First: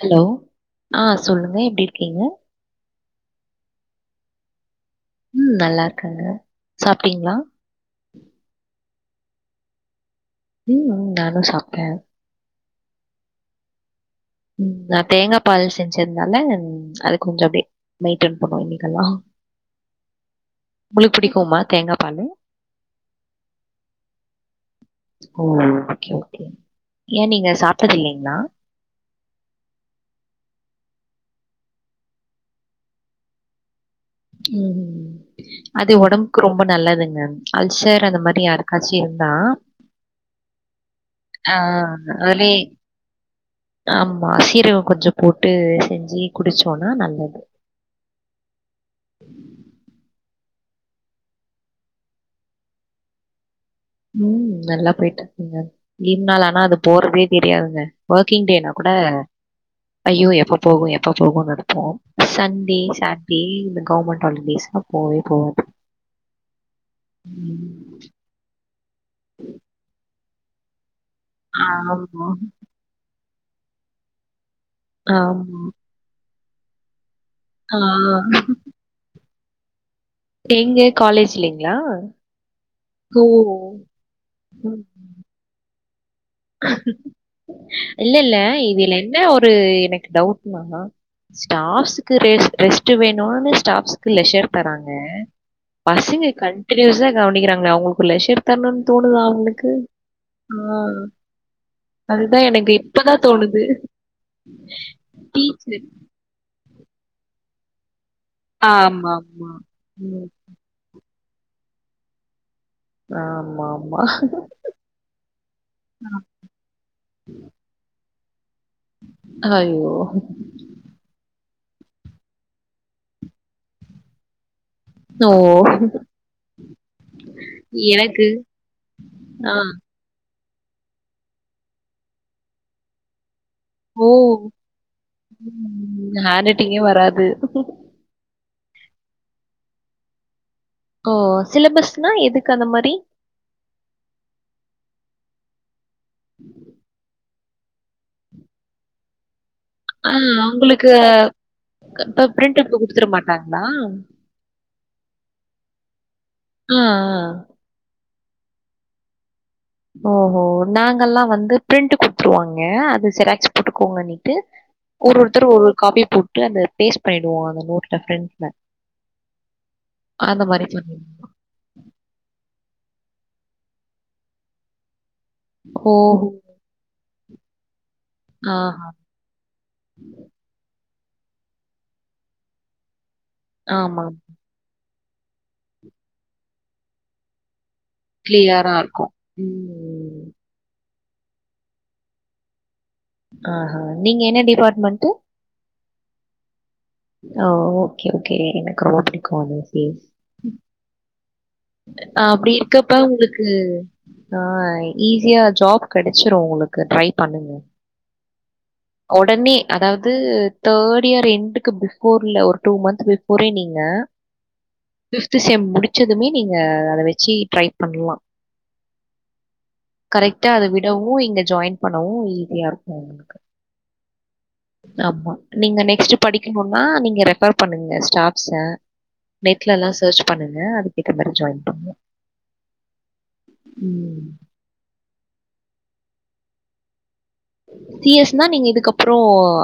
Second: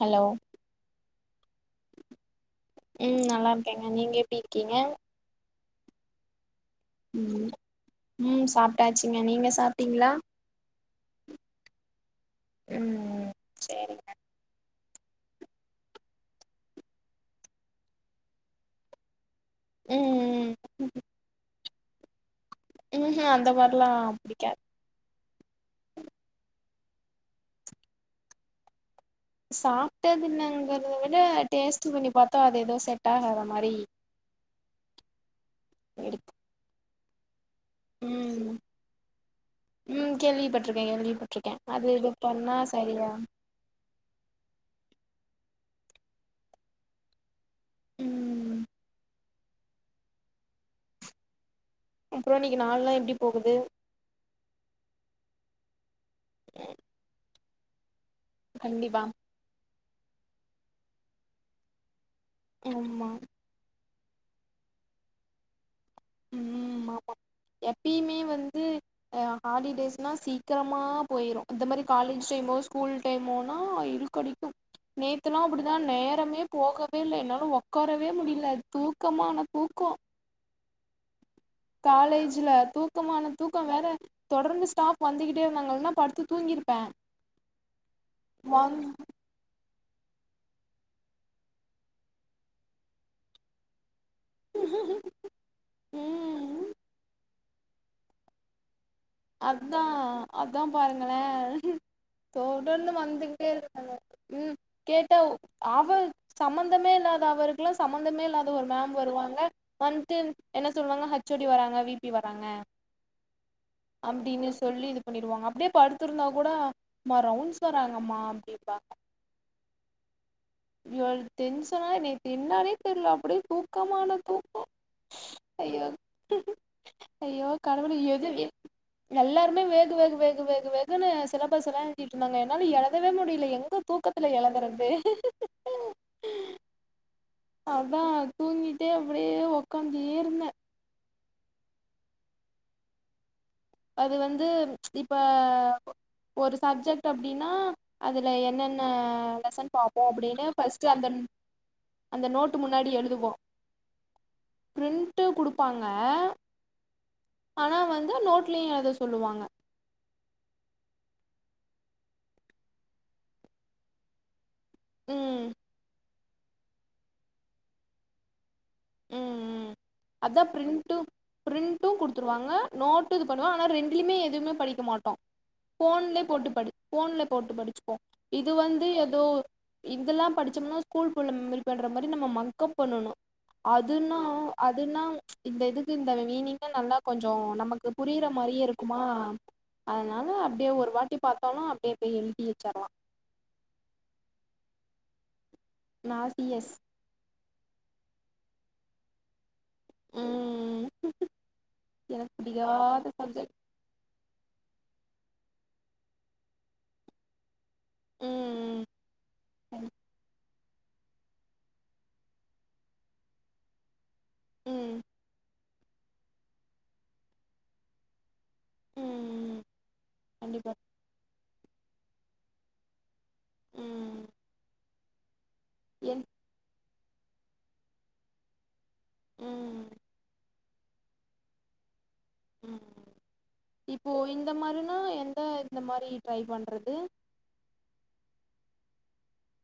Hello ஆ சொல்லுங்க எப்டிருக்கீங்க ம் நல்லாருக்கேங்க நீங்க எப்டிருக்கீங்க ம் நல்லாருக்கேங்க ம் ம் சாப்டாச்சுங்க நீங்க சாப்டீங்களா ம் ம் நானு சாப்டே ம் சேரிங்க ம் நா தேங்கா பால் செஞ்சுந்தேன்ல அது கொஞ்சோ அப்டியே மெயிடய்ன் பண்ணுவோ இன்னைக்கெல்லா ம் உங்ளுக் புடிக்குமா தேங்கா பாலு உஹூம் அந்த மாரிலா புடிக்காது ஓ ஓகே ஓகே ஏ நீங்க சாப்டது இல்லீங்களா சாப்டதுல்லங்கிறத விட டேஸ்ட்டு பண்ணி பாத்தா அது ஏதோ செட் ஆகாத மாரி ம் அது இருக்கு ஒடம்புக்கு ரொம்ப நல்லதுங்க அல்சர் அந்த மாரி ம் யாருக்காச்சு இருந்தா ம் கேள்விபட்டிருக்கே கேள்விபட்டிருக்கே ஆ அது இது பண்ண அதுலே சரியா ஆமா சீரகம் கொஞ்சோ போட்டு செஞ்சு குடிச்சோன்னா நல்லது ம் அப்றோ இன்னிக்கு நாள்லா எப்டி போகுது ம் நல்லா போய்ட்ருக்குங்க லீவ் நாள் ஆனா அது போறதே தெரியாதுங்க ஒக்கிங் டேனா கூட கண்டிப்பா ஐயோ எப்ப போகு எப்ப போகுனு இருக்கு சண்டே ஆமா சாட்டர்டே இந்த கெவர்மெண்ட் ஹாலிடேஸ்லா போவே போவாது ம் ஆமா ம். எப்பயுமே வந்து ஹாலிடேஸ்னா சீக்கிரமா போயிரு இந்த மாறி ஆமா, காலேஜ் டைம்மோ சு ஸ்கூல் டைம்னா இழக்கடிக்கும் நேத்தலா ஆமா. அப்டிதா நேரமே போகவேல்ல என்னால உக் ஆ உக்காரவே முடியல தூக்கமானா தூக்கோ எங்க காலேஜ் [inaudible] காலேஜ்ல தூக்கமான தூக்கோ வேற தொடர்ந்து ஸ்டாப் வந்துகிட்டேருந்தாங்க என்ன [inaudible] இல்லல்ல வந் [inaudible] என்ன ஒரு எனக்கு டவுட்னா ஸடாப்ச்சுக்கு ரெஸ் ரெஸ்ட் வேணுனு ஸ்டாப்சு லெஷர் தராங்க பசங்க ம் கண்டினியூஸா கவனிக்கிறாங்ளே அவுங்களுக்கு லெஷர் தரனுனு தோணுதா அவங்களுக்கு? அதா அதா ஆ. பாருங்களே அதுதா எனக்கு தொடர்ந்து இப்பதா வந்துகிட்டே தோணுது இருக்காங்க ம் கேட்டா டீச்சர் அவரு சம்பந்தமே இல்லாத அவர்குளா சம்பந்தமே இல்லாத ஒரு மேம் ஆமா வருவாங்க ஆமா வண்ட்டு ம் என்ன சொல்லுவாங்க ஹச் ஓ டி வராங்க வி பி வராங்க ஆமா ஆமா அப்டின்னு சொல்லி பண்ணிடுவாங்க அப்டியே ஆ படடுத்திருந்தா கூட மா ரவுண்ட்ஸ் வர்றாங்கம்மா அப்டிப்பாங்க அய்யோ இ எனக்கு டென்சன்னா நேத்து என்னானே தெரில அப்டியே தூக்கமான தூக்கோ ஓ ஐயோ ஐயோ கடவுளே எனக்கு எது வே ஆ எல்லாருமே வேகு வேகு வேகு வேகு வேகு குனு சிலபஸெல்லா எழுதிட்டு இருந்தாங்க என்னால எழதவே முடியல எங்க ஓ தூக்கத்துல எழதுறது ம் ஹேன்ரைட்டிங்கே வராது அதா தூங்கிட்டே அப்டியே உக்காந்து இருந்தே ஓ சிலபஸ்னா எதுக்கு அந்த மாரி அது வந்து இப்ப ஒரு சப்ஜெக்ட் அப் டினா அதுல என்னென்ன லெசன் பாப் போ ஆ அப்டின்னு உங்களுக்கு ஃபஸ்டு அந்தன் இப்ப அந்த நோட்டு பிரிண்ட் எடுத்து முன்னாடி குடுத்துட எழுதுவோ மாட்டாங்களா பிரிண்ட்டு குடுப்பாங்க ம் ம் ஆனா வந்து நோட்லயு எழுத சொல்லுவாங்க ஓஹோ நாங்கல்லா வந்து பிரிண்ட் குடுத்துருவாங்க அது ஜெராக்ஸ் போட்டுக்கோங்கன்னிட்டு ஒரு ம் ஒருத்தர் ஒரு ஒரு காபி போட்டு அந்த பேஸ்ட் பண்ணிடுவோ அந்த நோட்ல ஃபிரண்ட்ல ம் ம் அதா பிரிண்ட்டு பண்ணி பிரிண்ட்டு குடுத்துருவாங்க நோட்டுக் தனியா ஆனா ரெண்டுலயுமே எதுவுமே படிக்க மாட்ட ஓஹோ! ஃபோன்லே போட்டு படி ஃபோன்ல போட்டு படிச்சுப்போ இது வந்து ஆஹா. எதோ இங்கெல்லா படிச்சோம்னா ஸ்கூல் பொண்லா மெமரி பண்ற மாரி நம்ம மக்கப் பண்ணணு ஆமா. அதுன்னா அதுன்னா இந்த இதுக்கு இந்த மீனிங்னா நல்லா கொஞ்சொ நமக்கு புரியிற மாறியே கிளியரா இருக்குமா இருக்கும். ம். அதனால அப்டியே ஒரு வாட்டி பாத்தாலு அப்டியே போய் எழுதி வச்சர்லா ஆஹா நீங்க என்ன டிபார்ட்மெண்ட் நா சி எஸ் ஓ ஓகே ஓகே எனக்கு ரொம்ப புடிக்கு அது ம் எனக்கு அப்டி இருக்கப்ப பிடிக்காத உங்களுக்கு சப்ஜெக்ட் ஆ ஈஸியா ஜாப் கெடச்சிரு உங்களுக்கு ட்ரை பண்ணுங்க ம் ஒடனே ம் அதாவ்து தேர்ட் இயர் எண்டு க்கு பிஃபோர்ல ஒரு டூ மந்த் பிஃபோரே நீங்க ம் ஃபிஃப்து செம் முடி ச்சதுமே நீங்க அத வச்சு ட்ரை பண்லா ம் கரெக்டா அத கண்டிப்பா விடவு இங்க ஜாயின் பண்ணவு ஈஸியா இருக்கு உங்களுக்கு ம் ஆமா நீங்க நெக்ஸ்ட் என் மா நீங்க ரெஃபர் பண்ணுங்க ஸ்டாப்ஸ ம் நெட்லல்லா சர்ச் பண்ணுங் க அதுகேத்த மாரி ஜாயின் பண்ணு ம் இப்போ இந்த மாரினா எந்த இந்த மாரி ட்ரை பண்றது சி எஸ் னா நீங்க இதுக்கப்புறோ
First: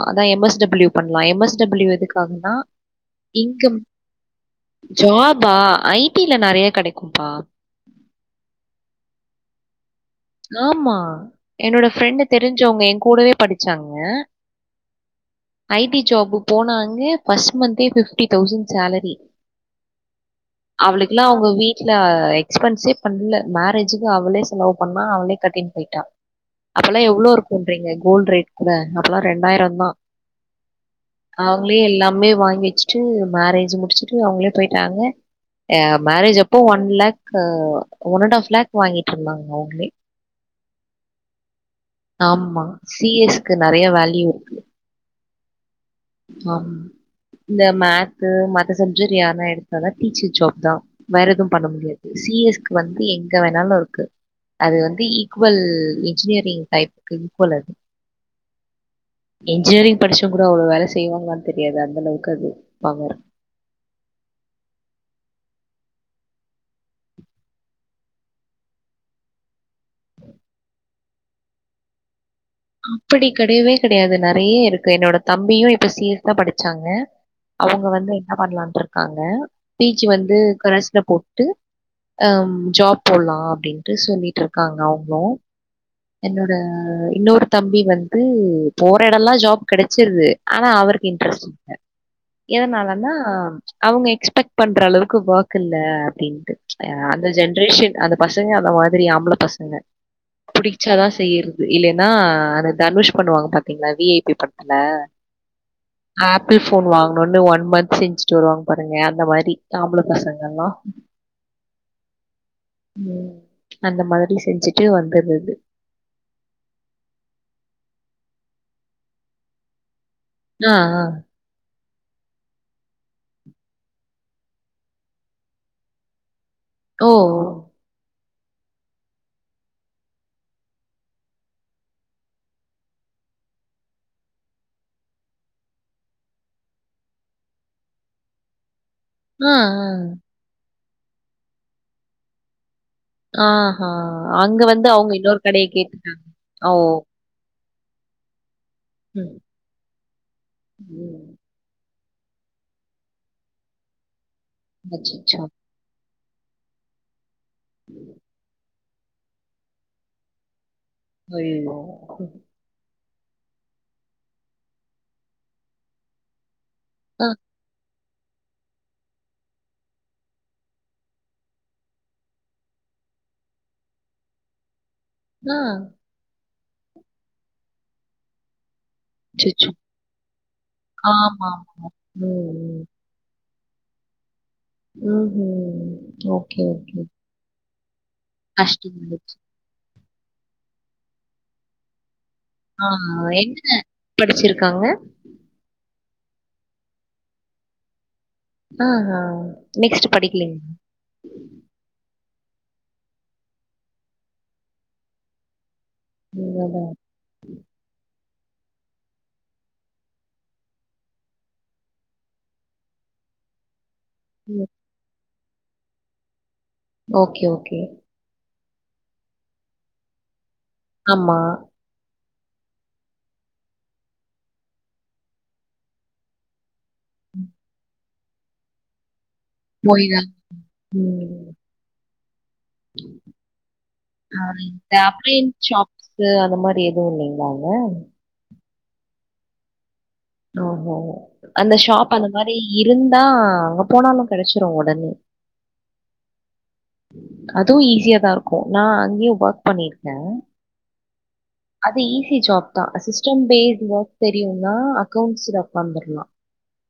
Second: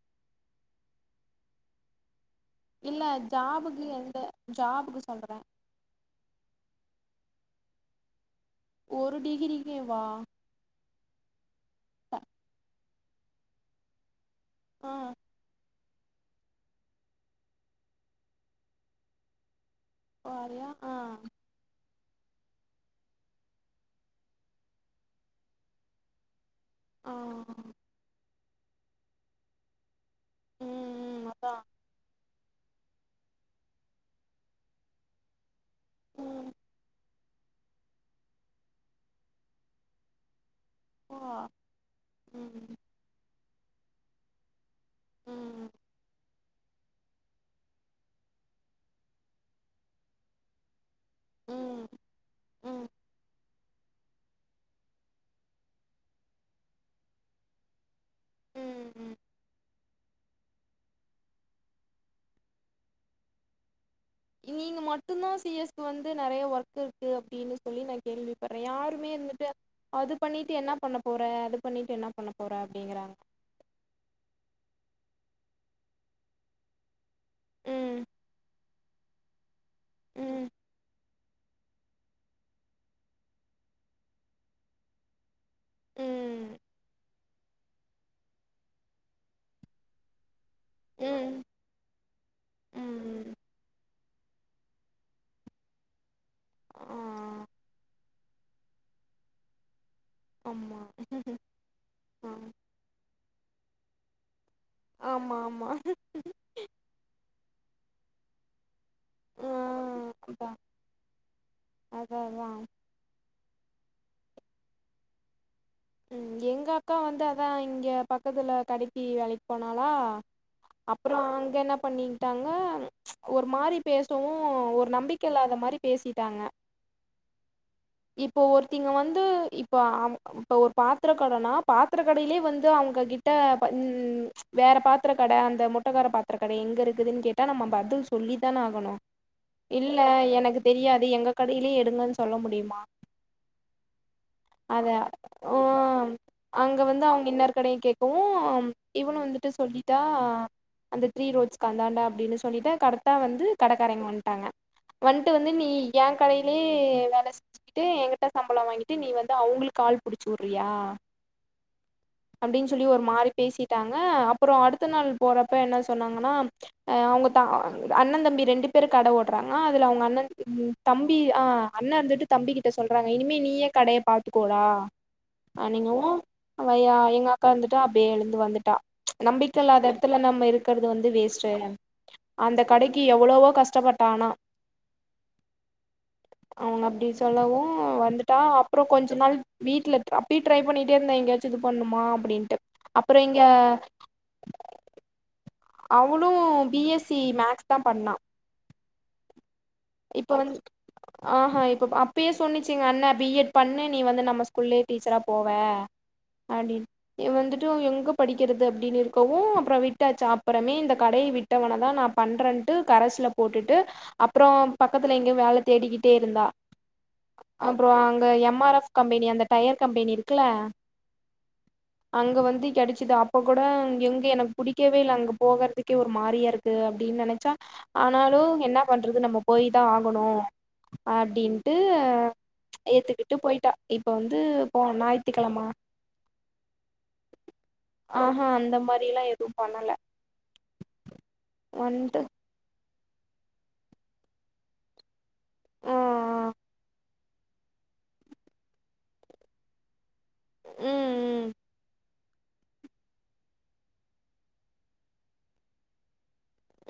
அதா எம் எஸ் டபிள்யூ பண்ணலா எம் எஸ் டபிள்யூ எதுக்காகன்னா இல்ல இன்க்கம் ஜாபுக்கு எந்த ஜாபுக்கு சொல்றே ஜாபா ஐ டில நறையா கடைக்கும்பா ஒரு டிகிரிக்கே வா ஆமா என்னோட ஃப்ரெண்டு தெரிஞ்சவங்க என் கூடவே படிச்சாங்க ஆ ஐ டி ஜாப் போனாங்க ஃபர்ஸ்ட் மந்த்தே ஃபிஃப்டி தௌசண் சேலரி வரியா ஆ அவளுக்குல்லா அவங்க வீ ட்ல எக்ஸ்பென்ஸே பண்ல மேரேஜுக்கு அவளே செலவு பண்ணா அவளே கட்டின்னு போயிட்டா அப்பல்லா எவ்ளோ ஆ இருக்குன்றீங்க கோல்டு ரேட் கூட அப்பல்லா ரெண்டாயிரந்தா ம் அதா அவங்களே எல்லாமே வாங்கி வச் சு மேரேஜ் முடிச்சுட்டு அவங்களே போயிட்டாங்க அ மேரேஜ் ம் அப்போ ஒன் லேக் க ஒன் அன்ட் ஆஃப் லேக் வாங்கிட்டு இருந்தாங்க அவங்ளே அப்பா ஆம்மா ம் சி எஸ் க்கு நெறைய வேல்யூ இருக்கு ம் அம் இந்த மேத்து மத்த சப்ஜெக்ட் யாருனா எடுத்தாதா டீச்சர் ஜாப் தா வேறெது பண்ண ம் முடியாது சி எஸ் க்கு ம் வந்து எங்க வேணாலு இருக்கு அது வந்து ஈக்குவல் இன்ஜினியரிங் டைப்புக்கு ஈக்குவல் அது ம் இன்ஜினியரிங் படிச்சவ்ங்க கூட அவ்ளோ வேல செய்வாங்களான் தெரியாது அந்த அளவுக்கு அது வாங்குற நீங்க மட்டுந்தா சி எஸ் க்கு வந்து நெறைய ஒர்க் இருக்கு அப்டினு சொல்லி நா கேள்விப்பட்றே யாருமே இருந்துட்டு அது பண்ணிட்டு என்ன பண்ண போற அது பண்ணிட்டு என்ன பண்ண போற அப்டிங்கிறாங்க அப்படி கெடையவே கெடையாது நெறைய இருக்கு என்னோட தம்பியு இப்ப சி எஸ் தா படிச்சாங்க அவ்ங்க ம் வந்து என்ன பண்ணலான்ட்ருக்காங்க பி ஜி வந்து ம் கரஸ்ல போட்டு அம் ஜாப் போலா அப்டின்ட்டு சொல்லிட்டு இருக்காங்க அவ்ங்ளு என்னோட ம் இன்னொரு தம்பி வந்து போற எடலா ஜாப் கெடச்சிருது ஆனா அவருக்கு ம் இன்ட்ரெஸ்ட் இல்ல எதனாலனா ம் அவ்ங்க எக்ஸ்பெக்ட் பண்ற அளவுக்கு வொர்க் இல்ல அப்டின்ட்டு அ ஆ அந்த ஜென்ரேஷன் அந்த பசங்க அந்த மாதிரி ஆம்பள பசங்க ஆமா புடிச்சாதா செய்யறது இல்லைனா ஆ அந்த தனுஷ் பண்ணுவாங்க பாத்தீங்ளா வி ஐ பி படத் துல ஆமா ஆமா ஆப்பிள் ஃபோன் வாங்கனுனு ஒன் மந்த் செஞ்சிட்டு வருவாங்க பாருங்க அந்த ஆ மாரி ஆம்பள அதா பசங்கல்லா அதா அதா ம் அந்த மாதிரி செஞ்சிட்டு வந்துர்றது ம் எங்க அக்கா வந்து அதா இங்கெ பக்கத்துல கடைக்கி வேலைக்கு போனாளா ஆ, ஆ. அப்றோ அங்க என்னப் பண்ணிட்டாங்க ஒரு மாரி பேசவு ஒரு நம்பிக்க இல்லாத மாரி பேசிட்டாங்க ஓ ஓ இப்போ ஒருத்தி இங்க வந்து இப்ப அவ்ங் அவ் இப்ப ஒரு பாத்திர கடனா பாத்திர கடையிலே வந்து அவ்ங்க கிட்ட ப இந் வேற பாத்திரக் கட அந்த முட்டகார பாத்திர கட எங்க இருக்குதுன் கேட்டா நம்ம பதில் சொல்லித்தான ஆகனு ஆ, இல்ல ஆ. எனக்கு தெரியாது எங்க கடையிலே எடுங்கன் சொல்ல முடியுமா ஆ ஹா அங்க வந்து அத அவங்க இன்னொரு ஓ கடைய கேட்டுட்டாங்க. ஓ! அங்க வந்து அவ்ங்க இன்னாரு கடையு கேக் கவு இவனு ம். வந்துட்டு சொல்லிட்டா அந்த த்ரீ ம். ரோட்ஸ் கந்தாண்டா அப்டின்னு சொல்லிட்டா கரெக்டா வந்து கடக்காரங்க வந்ட்டாங்க வந்ட்டு அச்சச்சோ! வந்து நீ எ கடையிலே வேல செஞ்சுக்கிட்டு எங்கிட்ட சம்பள வாங்கிட்டு நீ வந் து அவ்ங்களுக்கு ஆள் புடிச்சு வுட்றியா ஐயயோ ம் அப்டின் சொல்லி ஒரு மாறி பேசிட்டாங்க அப்றோ அடுத்த நாள் போறப்ப என்ன சொன்னாங்கனா அ ஆ, அவ்ங்க தா அண்ணந்தம்பி ரெண்டு பேரு கடை ஓட்றாங்க அதுல அவ்ங்க அண்ணன் தம்பி ஆ அண்ண வந்துட்டு தம்பிக்கிட்ட சொல்றாங்க இனிமே நீயே கடைய பாத் த்துக்கோடா ஆ. அன்னிங்கவு அவ யா எங்க அக்கா வந்துட்டு அப்டியே எழுந்து வந்துட்டா நம்பிக்க அச்சச்சோ! இல்லாத எடத்துல நம்ம இருக்கிறது வந்து வேஸ்ட்டு ஆமாமா. ம், அந்த ம். கடைக் கி எவளவோ கஷ்டப்பட்டா ஆனா ம் ம் ஓகே அவங்க ஓகே அப்டி சொல்லவு வந்துட்டா அப்றோ கொஞ்ச கஷ்டமாயிடுச்சு. நாள் வீட்ல அப்டியு ட்ரை பண்ணிக்கிட்டே இருந்தா எங்கயாச்சு இது பண்ணுமா அப்டின்ட்டு ஆ அப்றோ ஆ இங்க என்னங்க படிச்சிருக்காங்க அவுளு பிஎஸ்சி மேக்ஸ்தா பண்ணா ஆ ஆ இப்போ வந்து ஆஹா இப்போ அப்பயே சொன்னிச்சு எங்க அண்ண பி எட் பண்ணு நீ வந்து நம்ம ஸ்கூல்லயே டீச்சரா போவ ம் [unintelligible] அதான். இது வந்துட்டு எங்க படிக்கிறது அப்டின்னு இருக்கவு அப்றோ விட்டாச்சு அப்புறமே இந்த கடைய விட்டவொன்னதா நா பண்றன்ட்டு கரஸ்ல போட்டுட்டு அப்றோ ம். பக்கத்துல எங்கேயு வேல தேடிக்கிட்டே இருந்தா ஓகே, ஓகே. அப்றோ அங்க எம் ஆர் எஃப் கம்பெனி அந்த டயர் கம்பெனி இருக்குல ஆமா அங்க வந்து கெடைச்சிது அப்ப கூட எங்க எனக்கு புடிக்கவே இல்ல அங்க போகறதுக்கே ஒரு மாரியா இருக் கு அப்டின்னு நெனச்சா ஆனாலு என்னா பண்றது நம்ம போய்தா போய் ஆகணு தான் ம். அப்டின்ட்டு ஏத்துக்கிட்டு போயிட்டா இப்ப வந்து ஆ இந்த போன அப்ளையன்ஸ் ஞாயித்துக்கெழம ஷாப்ஸு அந்த மாரி எதுவு இல்லைங்களா அங்க ஆஹ அந்த மாரி எல்லா எதுவு பண்ணல ஓஹோ அந்த ஷாப் வந்ட்டு அந்த மாரி இருந்தா அங்க போனாலு கெடச்சுரு உடனே ஆ ஆ அதுவு ஈஸியாதா இருக்கு நா அங்கயு ஒர்க் பண்ணிருக்க ம் ம் அது ஈஸி ஜாப்தா சிஸ்டம் பேஸ்ட் ஒர்க் தெரியுனா அக்கௌண்ட்ஸ் ஜாப் வந்தர்லா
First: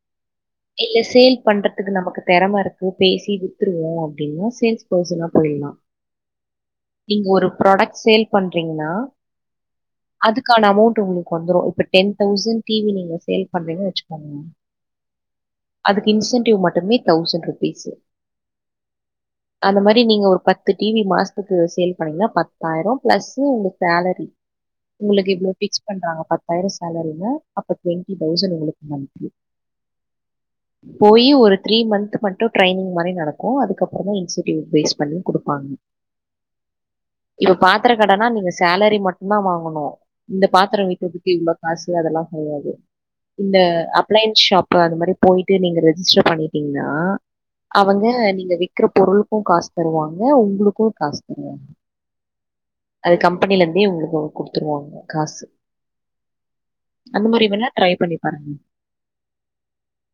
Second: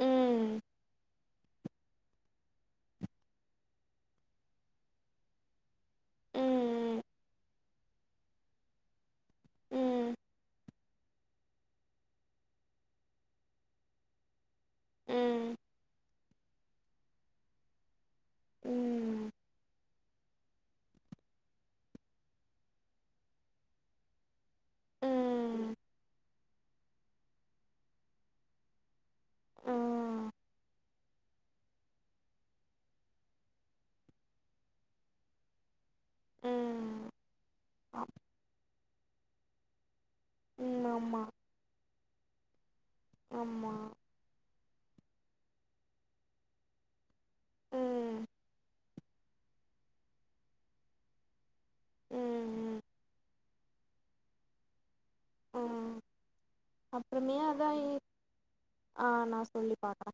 ம் இல்ல சேல் பண்றதுக்கு நமக்கு தெறம இருக்கு பேசி வித்துருவோ அப்டின்னா சேல்ஸ் பர்சனா போயிலா [unintelligible] நீங்க ஒரு ப்ராடக்ட் சேல் பண்றீங்கன்னா ம், அதுக்கான அமௌண்டட் உங்களுக்கு வந்துரு இப்ப டென் தௌசண் டி வி நீங்க சேல் பண்றீங்கா வெச்சுக்கோங்க ம், அதுக்கு இன்சென்டிவ் மட்டுமே தௌசண்ட் ருபீஸ்ஸு ம் இந்த மாரி நீங்க ஒரு பத்து டி வி மாசத்துக்கு சேல் பண்ணீங்கன்னா பத்தாயிரோ பிளஸ்ஸு உங்க சேலரி உங்களுக்கு இவ்ளோ ம், பிக்ஸ் பண்றாங்க பத்தாயிரோ சேலரினா அப்ப டுவெண்டி தௌசண்ட் உங்களுக்கு நம்ப ஆ போய் ஒரு த்ரீ மந்த் மட்டு ட்ரைனிங் மாரி நடக்கு அதுக்கப்ரமா இன்சென்டிவ் பேஸ் பண்ணி குடுப்பாங்க ம், இப்ப பாத்தர அப் கடனா நீங்க சேலரி மட்டுந்தா வாங்கணு இந்த பாத்தரோ ம், ஆமா, விக்கறதுக்கு இவ்ளோ காசு அதெல்லா கெடையாது இந்த ஆமா, அப் ளையன்ஸ் ஷாப்பு அது மாரி போயிட்டு நீங்க ரெஜிஸ்டர் பண்ணிட்டீங்ன்னா அவங்க ம், நீங்க விக்கற பொருளுக்கு காசு தருவாங்க உங்களுக்கு காசு தருவாங்க ம், ம், அது கம்பெனில இருந்தே உங்களுக்கு குடுத்துருவாங்க காசு ஆ, அந்த அப்புறமே மாரி அதா வேணா ட்ரை பண்ணி பாருங்க ஆ நா சொல்லி பாக்கற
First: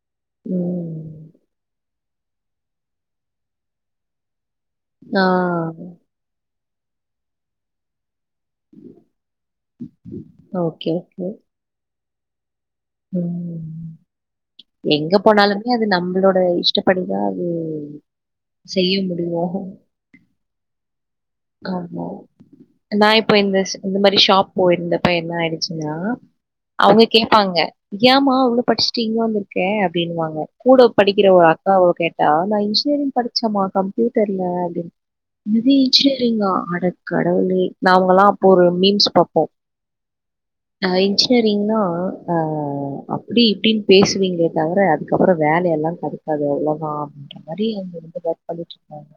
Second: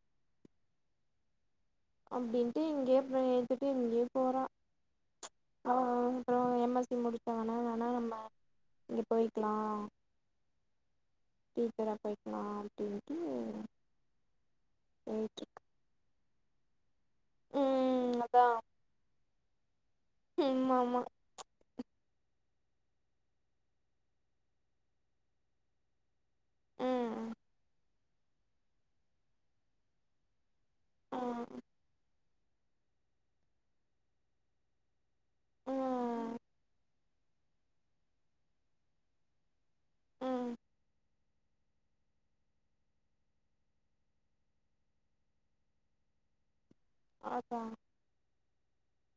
ம் அப்டின்ட்டு இங்கேயே அப்ரோ போயித்துட்டு இங்கயே போறா ஆ ஆ ஆ அப்ரோ எம் எஸ் சி முடிச்சா வேணா வேணா நம்ம இங்கே போய்க்லா ஓகே ஓகே டீச்சர்ரா போய்க்கலா அப்டினுட்டு ம் எங்க [unintelligible] போனாலுமே அது நம்மளோட இஷ்டப்படிதா அது ஆ செய்ய முடிவோ ம் மாமா ஆமா நா இப்போ இந்தஷ் இந்த மாரி ஷாப் போயிருந்தப்ப என்ன ஆயிடுச்சுன்னா அவுங்க ம், கேப்பாங்க ஏமா அவ்ளோ படிச்சுட்டு இங்க வந்துருக்க அப்டினுவாங்க கூட ஆ, படிக்கிற ஒரு அக்காவ கேட்டா நா இன்ஜினியரிங் படிச்சேம்மா கம்ப்யூட்டர்ல அப்டின்னு மதி ஆ. சேரிங்கா அட கடவுளே நாங்கல்லா அப்போ ஒரு மீம்ஸ் பாப்போ ம் அ இன்ஜினியரிங்லா அ அப்டி இப்டின் பேசுவீங்ளே தவர அதுக்கப்றோ வேலை எல்லா க அது எவ்ளவா அப்டின்ற அதா மாரி அங்க வந்து வேல பண்ணிட் இருக்காங்க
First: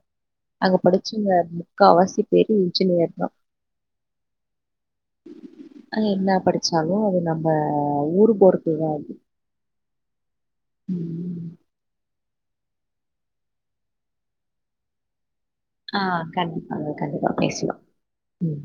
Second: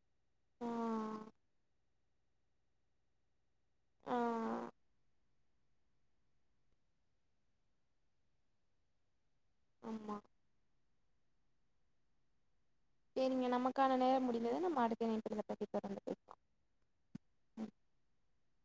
ஆ அங்க படிச்சவங்க முக்கவாசி பேரு இன்ஜினியர் தா ஆ அங்க என்ன படிச்சாலு அது நம்ப ஊரு பொறுத்துதா அது ஆமா சேரிங்க நமக்கான நேரம் முடிந்தது நம்ம அடுத்த இணைப்புல இத பத்தி ஆ தொடர்ந்து பேச கண்டிப்பாங்க கண்டிப்பா பேச்லா ம்